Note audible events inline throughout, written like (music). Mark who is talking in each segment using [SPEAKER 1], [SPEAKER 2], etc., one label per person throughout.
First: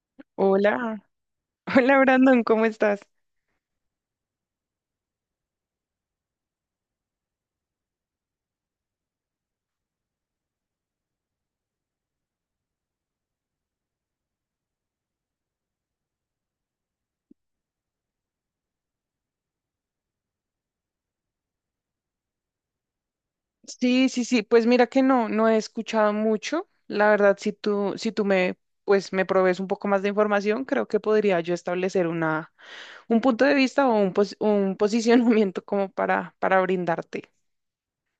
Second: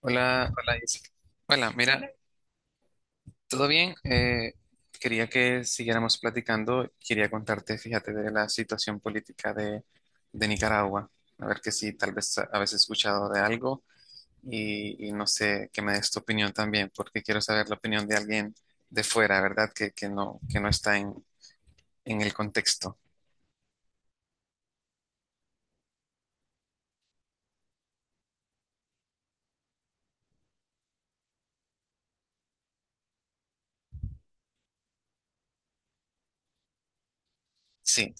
[SPEAKER 1] Hola, hola,
[SPEAKER 2] Hola,
[SPEAKER 1] Jessica. Hola,
[SPEAKER 2] (laughs) hola
[SPEAKER 1] mira,
[SPEAKER 2] Brandon, ¿cómo estás?
[SPEAKER 1] ¿todo bien? Quería que siguiéramos platicando. Quería contarte, fíjate, de la situación política de Nicaragua. A ver que si tal vez habéis escuchado de algo y no sé, que me des tu opinión también, porque quiero saber la opinión de alguien de fuera, ¿verdad? Que no está en el contexto.
[SPEAKER 2] Sí, sí, sí, pues mira que no he escuchado mucho. La verdad, si tú me, pues me provees un poco más de información, creo que podría yo establecer un punto de vista o un (laughs) posicionamiento como para brindarte.
[SPEAKER 1] Sí,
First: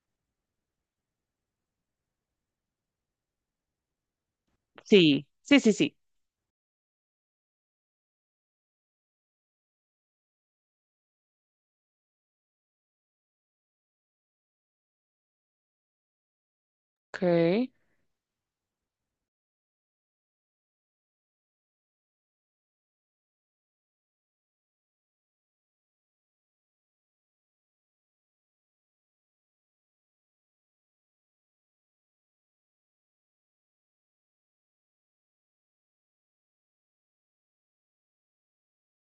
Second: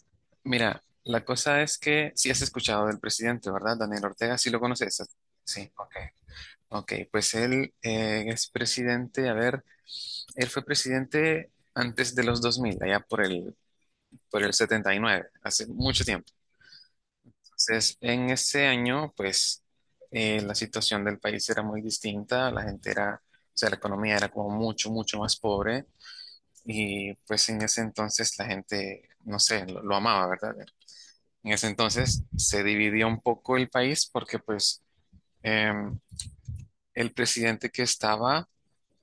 [SPEAKER 1] mira, la cosa es que sí has escuchado del presidente, ¿verdad? Daniel Ortega, sí lo conoces.
[SPEAKER 2] Sí, sí,
[SPEAKER 1] Sí,
[SPEAKER 2] sí,
[SPEAKER 1] ok.
[SPEAKER 2] sí.
[SPEAKER 1] Ok, pues él es presidente, a ver, él fue presidente antes de los 2000, allá por el 79, hace mucho tiempo.
[SPEAKER 2] Ok.
[SPEAKER 1] Entonces, en ese año, pues, la situación del país era muy distinta, la gente era, o sea, la economía era como mucho, mucho más pobre y pues en ese entonces la gente, no sé, lo amaba, ¿verdad? En ese entonces se dividió un poco el país porque pues em, el presidente que estaba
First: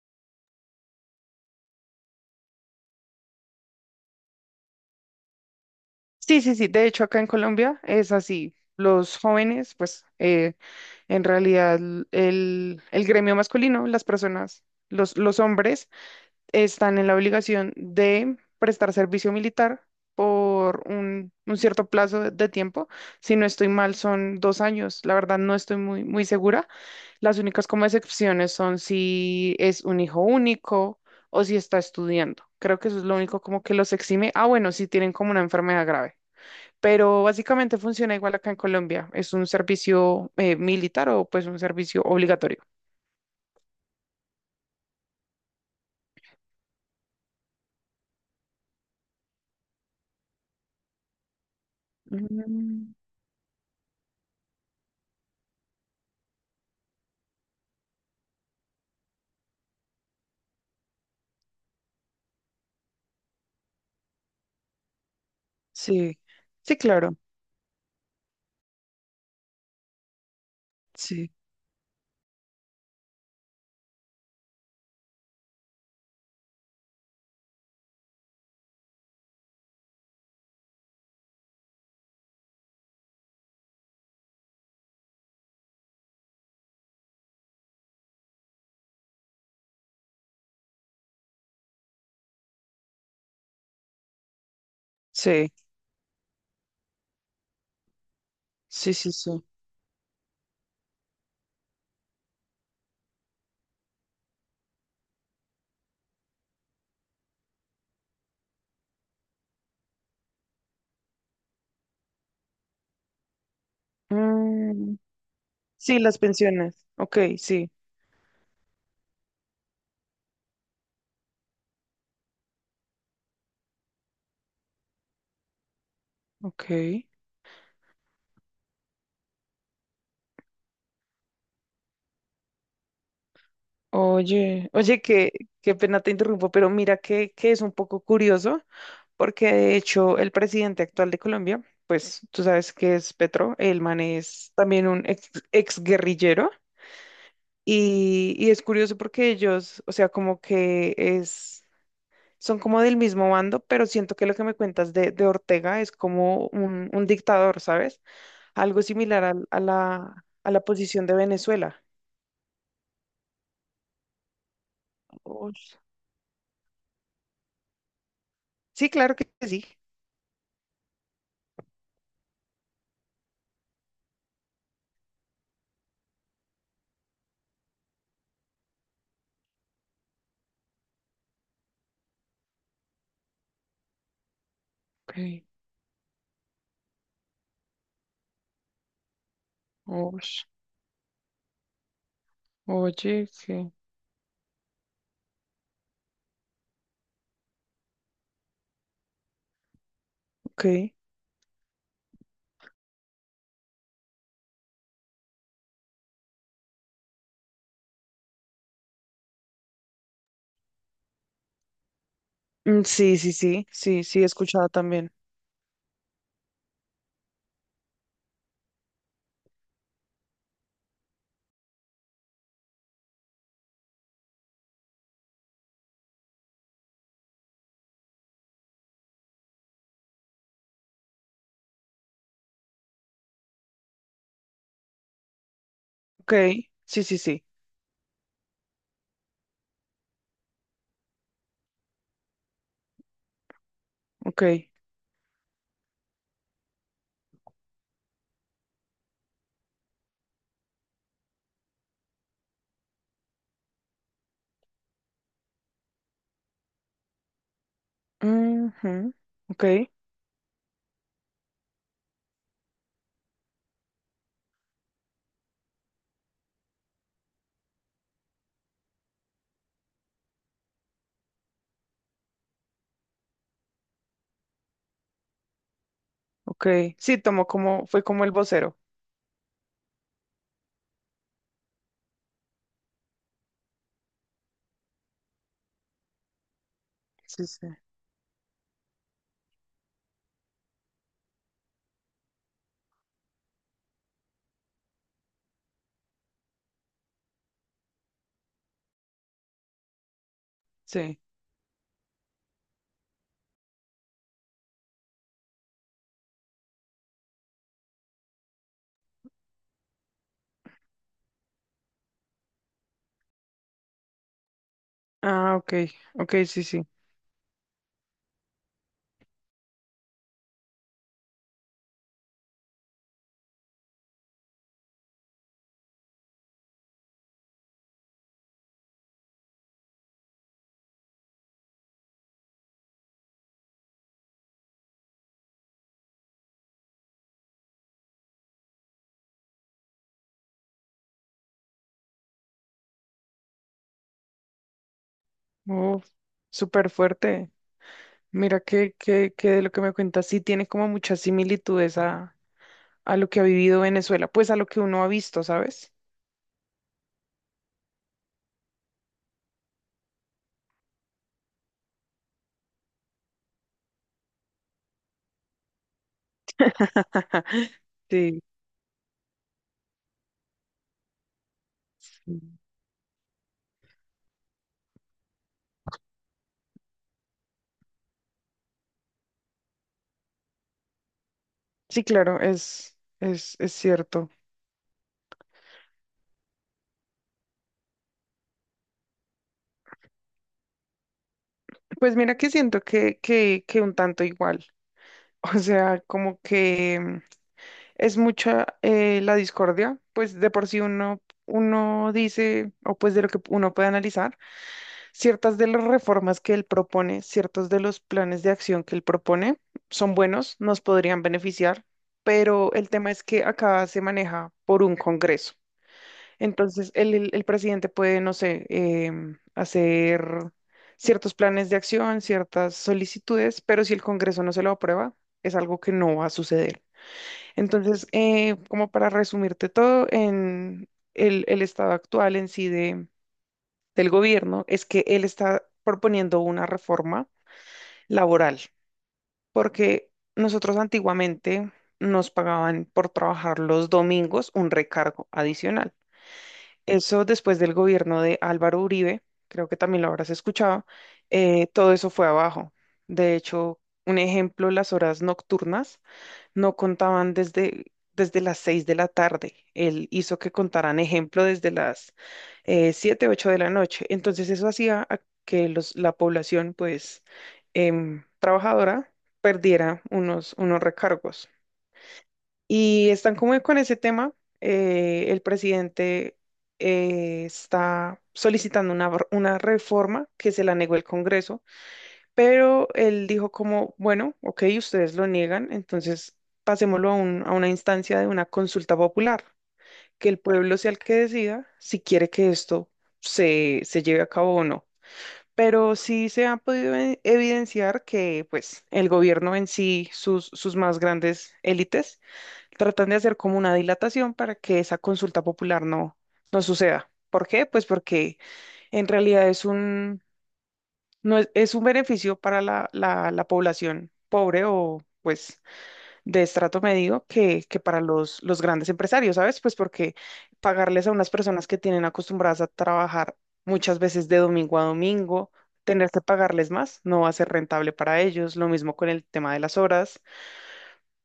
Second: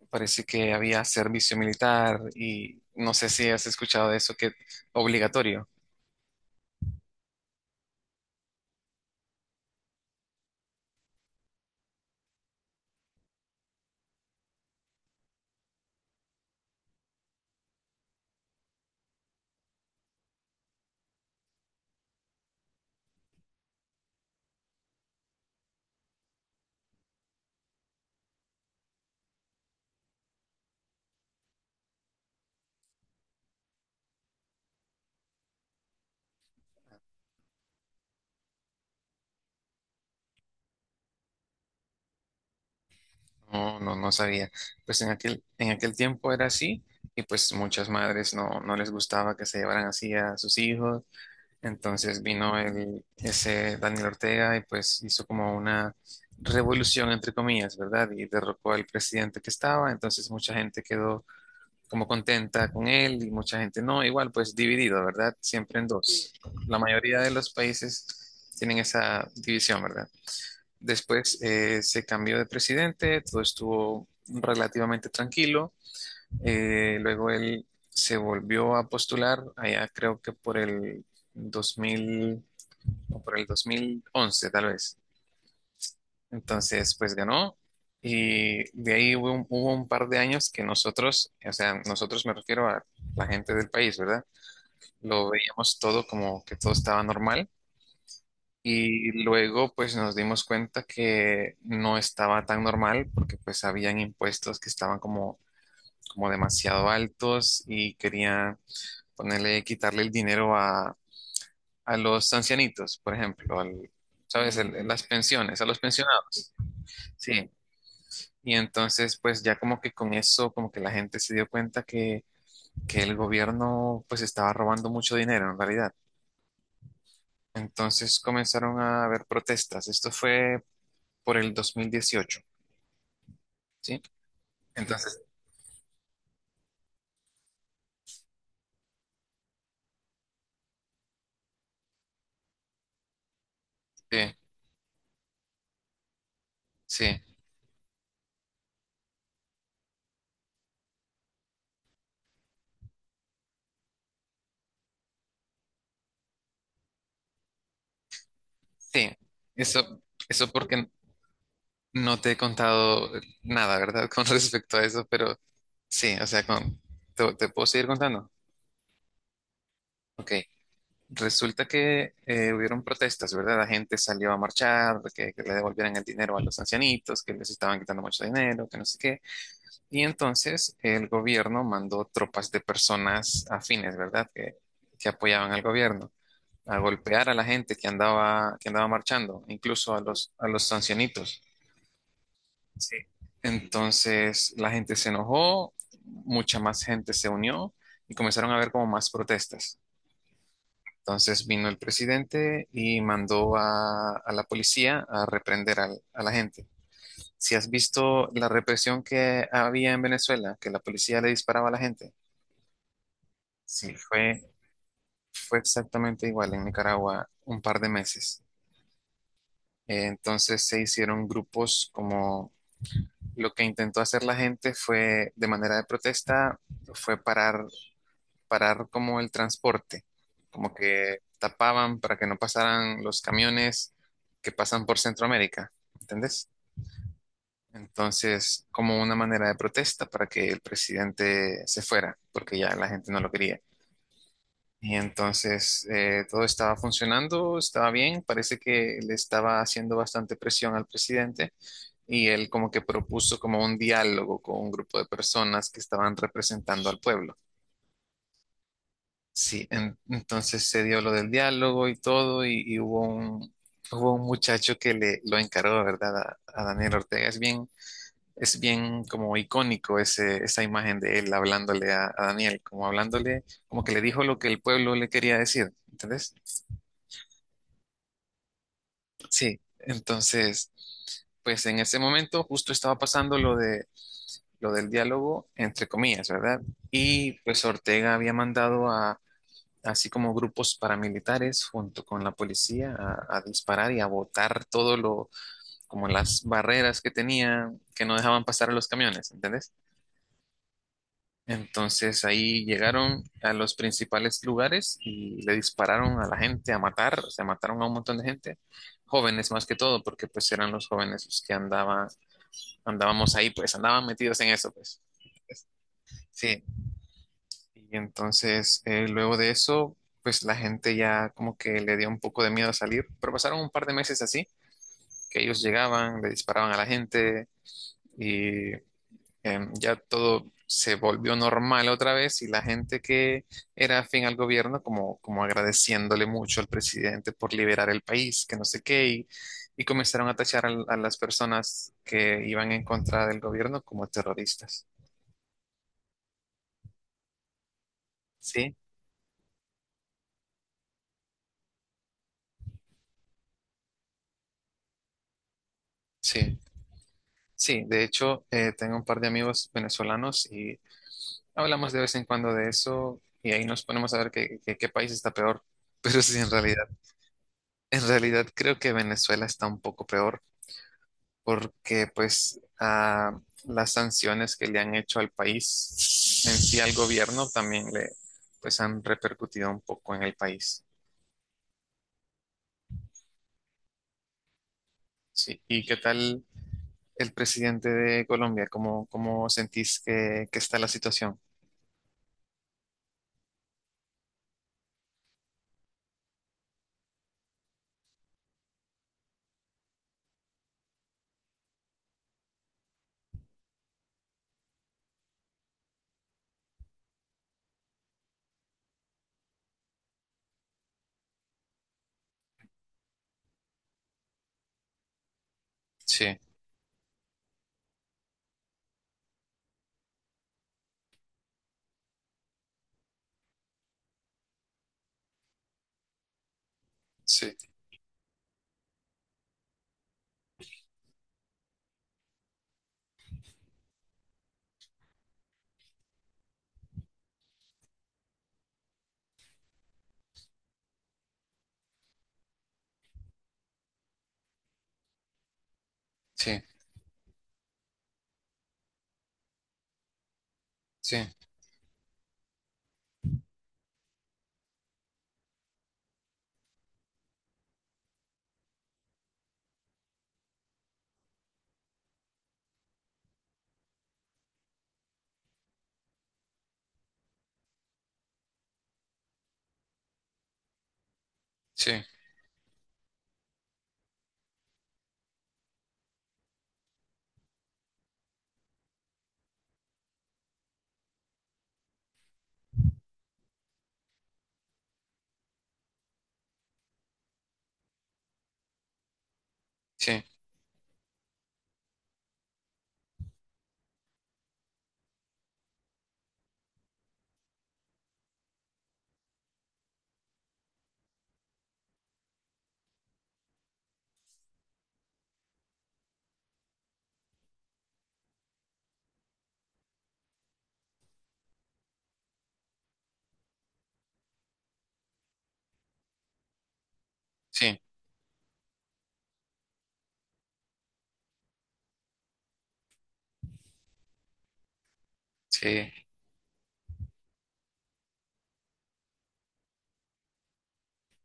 [SPEAKER 1] parece que había servicio militar y no sé si has escuchado de eso, que obligatorio.
[SPEAKER 2] Sí, sí, sí. De hecho, acá en Colombia es así. Los jóvenes, pues en realidad el gremio masculino, las personas, los hombres están en la obligación de prestar servicio militar por un cierto plazo de tiempo. Si no estoy mal, son 2 años. La verdad, no estoy muy, muy segura. Las únicas como excepciones son si es un hijo único o si está estudiando. Creo que eso es lo único como que los exime. Ah, bueno, si tienen como una enfermedad grave. Pero básicamente funciona igual acá en Colombia. Es un servicio militar o pues un servicio obligatorio.
[SPEAKER 1] No, no, no sabía. Pues en aquel tiempo era así y pues muchas madres no les gustaba que se llevaran así a sus hijos. Entonces vino
[SPEAKER 2] Mm,
[SPEAKER 1] ese Daniel Ortega y pues hizo como una revolución entre comillas, ¿verdad? Y derrocó al presidente que estaba. Entonces mucha gente quedó como contenta con él y mucha gente no, igual pues dividido, ¿verdad? Siempre en
[SPEAKER 2] sí,
[SPEAKER 1] dos.
[SPEAKER 2] sí,
[SPEAKER 1] La
[SPEAKER 2] claro.
[SPEAKER 1] mayoría de los países tienen esa división, ¿verdad?
[SPEAKER 2] Sí,
[SPEAKER 1] Después se cambió de presidente, todo estuvo relativamente tranquilo, luego él se volvió a postular allá creo que por el 2000 o por el 2011 tal vez. Entonces, pues ganó y de ahí hubo un par de años que nosotros, o sea, nosotros me refiero a la gente del país, ¿verdad? Lo
[SPEAKER 2] sí.
[SPEAKER 1] veíamos todo como que todo estaba normal
[SPEAKER 2] Sí,
[SPEAKER 1] y
[SPEAKER 2] sí, sí.
[SPEAKER 1] luego pues nos dimos cuenta que no estaba tan normal porque pues habían impuestos que estaban como demasiado altos y querían ponerle, quitarle el dinero a los ancianitos, por ejemplo, ¿sabes?
[SPEAKER 2] Mm,
[SPEAKER 1] Las pensiones, a los
[SPEAKER 2] sí, las
[SPEAKER 1] pensionados.
[SPEAKER 2] pensiones. Ok,
[SPEAKER 1] Sí.
[SPEAKER 2] sí.
[SPEAKER 1] Y entonces, pues ya como que con eso, como que la gente se dio cuenta que el gobierno pues estaba robando mucho dinero en realidad.
[SPEAKER 2] Ok.
[SPEAKER 1] Entonces comenzaron a haber protestas. Esto fue por el 2018, ¿sí?
[SPEAKER 2] Oye, oye,
[SPEAKER 1] Entonces,
[SPEAKER 2] qué pena te interrumpo, pero mira que es un poco curioso, porque de hecho el presidente actual de Colombia, pues tú sabes que es Petro, el man
[SPEAKER 1] sí,
[SPEAKER 2] es también un ex guerrillero,
[SPEAKER 1] sí,
[SPEAKER 2] y es curioso porque ellos, o sea, como que es. Son como del mismo bando, pero siento que lo que me cuentas de Ortega es como un dictador, ¿sabes? Algo
[SPEAKER 1] sí.
[SPEAKER 2] similar al- a,
[SPEAKER 1] Eso,
[SPEAKER 2] la, a
[SPEAKER 1] eso
[SPEAKER 2] la
[SPEAKER 1] porque
[SPEAKER 2] posición de Venezuela.
[SPEAKER 1] no te he contado nada, ¿verdad? (laughs) Con respecto a eso, pero
[SPEAKER 2] Ush,
[SPEAKER 1] sí, o sea, te puedo seguir contando.
[SPEAKER 2] sí, claro que sí.
[SPEAKER 1] Ok. Resulta que hubieron protestas, ¿verdad? La gente salió a marchar, que le devolvieran el dinero a los ancianitos, que les estaban quitando mucho dinero, que no sé qué. Y entonces el gobierno mandó tropas de personas afines, ¿verdad? Que
[SPEAKER 2] Okay,
[SPEAKER 1] apoyaban al gobierno, a golpear a la gente que andaba marchando, incluso a los,
[SPEAKER 2] ush.
[SPEAKER 1] a los ancianitos. Sí.
[SPEAKER 2] Oye, que
[SPEAKER 1] Entonces la gente se enojó, mucha más gente se unió y comenzaron a haber como más protestas.
[SPEAKER 2] ok.
[SPEAKER 1] Entonces vino el presidente y mandó a la policía a reprender a la gente. Si has visto la represión que había en Venezuela, que la policía le disparaba a la gente,
[SPEAKER 2] Mm, sí, sí, sí,
[SPEAKER 1] Sí.
[SPEAKER 2] sí, sí, he
[SPEAKER 1] fue,
[SPEAKER 2] escuchado también.
[SPEAKER 1] fue exactamente igual en Nicaragua un par de meses. Entonces se hicieron grupos como lo que intentó hacer la gente fue de manera de protesta, fue parar como el transporte, como que tapaban para que no pasaran los camiones que pasan por Centroamérica,
[SPEAKER 2] Ok,
[SPEAKER 1] ¿entendés?
[SPEAKER 2] sí, sí, sí,
[SPEAKER 1] Entonces, como una manera de protesta para que el presidente se fuera, porque ya la gente no lo quería.
[SPEAKER 2] ok.
[SPEAKER 1] Y entonces todo estaba funcionando, estaba bien, parece que le estaba haciendo bastante presión al presidente y él como que propuso como un diálogo con un grupo de personas que estaban representando al pueblo.
[SPEAKER 2] Ujú. Ok,
[SPEAKER 1] Sí, entonces se dio lo del diálogo y todo, y hubo un muchacho que le lo encargó, ¿verdad? A Daniel Ortega. Es bien como icónico esa imagen de él hablándole a Daniel, como hablándole, como que le dijo lo que el pueblo le quería decir, ¿entendés?
[SPEAKER 2] ok. Sí, tomó como, fue como el vocero.
[SPEAKER 1] Sí, entonces, pues en ese momento justo estaba pasando lo del diálogo, entre comillas, ¿verdad? Y
[SPEAKER 2] Sí,
[SPEAKER 1] pues
[SPEAKER 2] sí,
[SPEAKER 1] Ortega había mandado así como grupos paramilitares junto con la policía a disparar y a botar todo como las barreras que tenía que no dejaban pasar a los camiones, ¿entendés?
[SPEAKER 2] sí.
[SPEAKER 1] Entonces ahí llegaron a los principales lugares y le dispararon a la gente a matar, o sea, mataron a un montón de gente, jóvenes más que todo, porque pues eran los jóvenes los que andaban, andábamos ahí, pues andaban metidos en eso, pues.
[SPEAKER 2] Ah,
[SPEAKER 1] Este,
[SPEAKER 2] ok, ok,
[SPEAKER 1] Sí,
[SPEAKER 2] sí, sí.
[SPEAKER 1] y entonces, luego de eso, pues la gente ya como que le dio un poco de miedo a salir, pero pasaron un par de meses así, que ellos llegaban, le disparaban a la gente y ya todo se volvió normal otra vez y la gente que era afín al gobierno como, como agradeciéndole mucho al presidente por liberar el país, que no sé qué, y comenzaron a tachar a las personas que iban en contra del gobierno como terroristas.
[SPEAKER 2] Uf, súper fuerte. Mira
[SPEAKER 1] Sí,
[SPEAKER 2] que de lo que me cuentas sí tiene como muchas similitudes a lo que ha vivido Venezuela, pues a lo que uno ha visto, ¿sabes?
[SPEAKER 1] sí. Sí, de hecho, tengo un par de amigos venezolanos y hablamos de vez en cuando de eso y ahí nos ponemos a ver qué, qué país está peor. (laughs) Pero sí, en realidad,
[SPEAKER 2] (laughs)
[SPEAKER 1] en
[SPEAKER 2] Sí,
[SPEAKER 1] realidad creo que Venezuela está un poco peor porque
[SPEAKER 2] sí,
[SPEAKER 1] pues las sanciones que le han hecho al país en sí al gobierno también le pues han repercutido un poco en el país.
[SPEAKER 2] sí, claro, es cierto.
[SPEAKER 1] Sí. ¿Y qué tal el presidente de Colombia? ¿Cómo sentís que está la situación?
[SPEAKER 2] Pues mira que siento que un tanto igual. (laughs) O sea, como que es mucha la discordia, pues de por sí uno dice, o pues de lo que uno puede analizar. Ciertas de las reformas que él propone, ciertos de los planes de acción que él propone son buenos, nos podrían beneficiar, pero el tema es que acá se maneja por un Congreso.
[SPEAKER 1] Sí,
[SPEAKER 2] Entonces, el presidente puede, no sé, hacer ciertos planes de acción, ciertas solicitudes, pero si el Congreso no se lo aprueba, es algo que no va a suceder.
[SPEAKER 1] sí,
[SPEAKER 2] Entonces, como para resumirte todo, en el estado actual en sí del gobierno es que él está proponiendo una reforma laboral, porque nosotros antiguamente nos pagaban por trabajar los domingos un recargo adicional.
[SPEAKER 1] sí,
[SPEAKER 2] Eso después del gobierno de Álvaro Uribe, creo que también lo habrás escuchado,
[SPEAKER 1] sí.
[SPEAKER 2] todo eso fue abajo. De hecho, un ejemplo, las horas nocturnas no contaban desde las 6 de la tarde. Él hizo que contaran ejemplo desde las 7, 8 de la noche. Entonces eso hacía a que la población, pues, trabajadora perdiera unos recargos.
[SPEAKER 1] Sí,
[SPEAKER 2] Y están como con ese tema. El presidente está solicitando una reforma que se la negó el Congreso pero él dijo como, bueno, ok, ustedes lo niegan, entonces pasémoslo a una instancia de una consulta popular,
[SPEAKER 1] sí,
[SPEAKER 2] que el pueblo sea el que decida si quiere que esto se lleve a cabo o no. Pero sí se ha podido evidenciar que pues el gobierno en sí, sus más grandes élites, tratan de hacer como una dilatación para que esa consulta popular no suceda. ¿Por qué? Pues porque en realidad es no es un beneficio para la población pobre o pues de estrato medio que,
[SPEAKER 1] sí,
[SPEAKER 2] que para los grandes empresarios, ¿sabes? Pues porque pagarles a unas personas que tienen acostumbradas a trabajar muchas veces de domingo a domingo,
[SPEAKER 1] sí,
[SPEAKER 2] tener que pagarles más, no va a ser rentable para ellos, lo mismo con el tema de las horas,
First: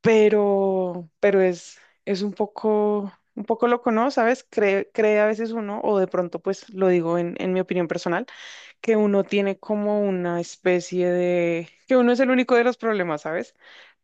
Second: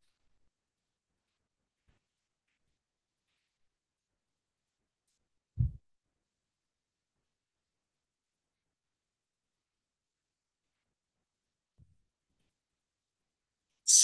[SPEAKER 2] pero es un poco loco, ¿no? ¿Sabes? Cree a veces uno, o de pronto pues lo digo en mi opinión personal que uno tiene como una especie de, que uno es el único de los problemas, ¿sabes?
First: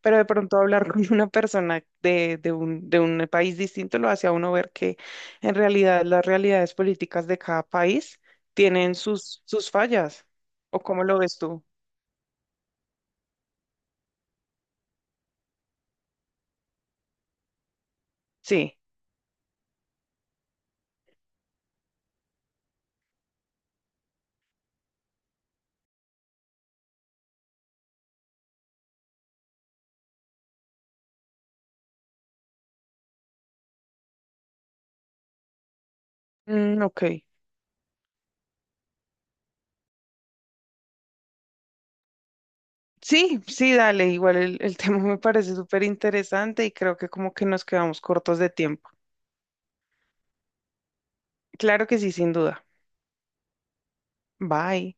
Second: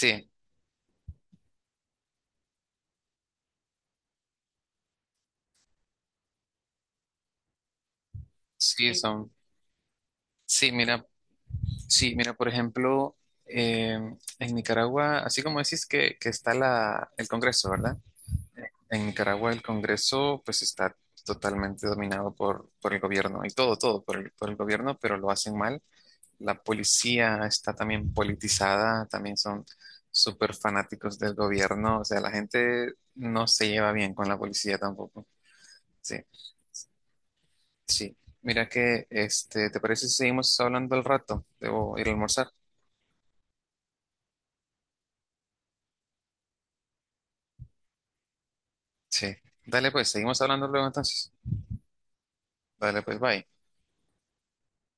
[SPEAKER 2] Pero de pronto hablar (laughs) con una persona de un país distinto lo hace a uno ver que en realidad las realidades políticas de cada país
[SPEAKER 1] sí,
[SPEAKER 2] tienen
[SPEAKER 1] son,
[SPEAKER 2] sus fallas.
[SPEAKER 1] sí,
[SPEAKER 2] ¿O cómo
[SPEAKER 1] mira,
[SPEAKER 2] lo ves tú?
[SPEAKER 1] sí, mira, por ejemplo, eh, en Nicaragua, así como decís que está el Congreso, ¿verdad?
[SPEAKER 2] Sí.
[SPEAKER 1] En Nicaragua el Congreso pues está totalmente dominado por el gobierno y todo, todo por el gobierno, pero lo hacen mal. La policía está también politizada, también son súper fanáticos del gobierno, o sea, la gente no se lleva bien con la policía tampoco, sí.
[SPEAKER 2] Mm, ok.
[SPEAKER 1] Sí, mira que, ¿te parece si seguimos hablando al rato? Debo ir a almorzar.
[SPEAKER 2] Sí, sí, dale. Igual el (laughs) tema me parece súper interesante y creo que como que nos quedamos cortos de tiempo.
[SPEAKER 1] Sí. Dale pues, seguimos hablando luego entonces.
[SPEAKER 2] Claro que sí, sin duda.
[SPEAKER 1] Dale pues, bye.
[SPEAKER 2] Bye.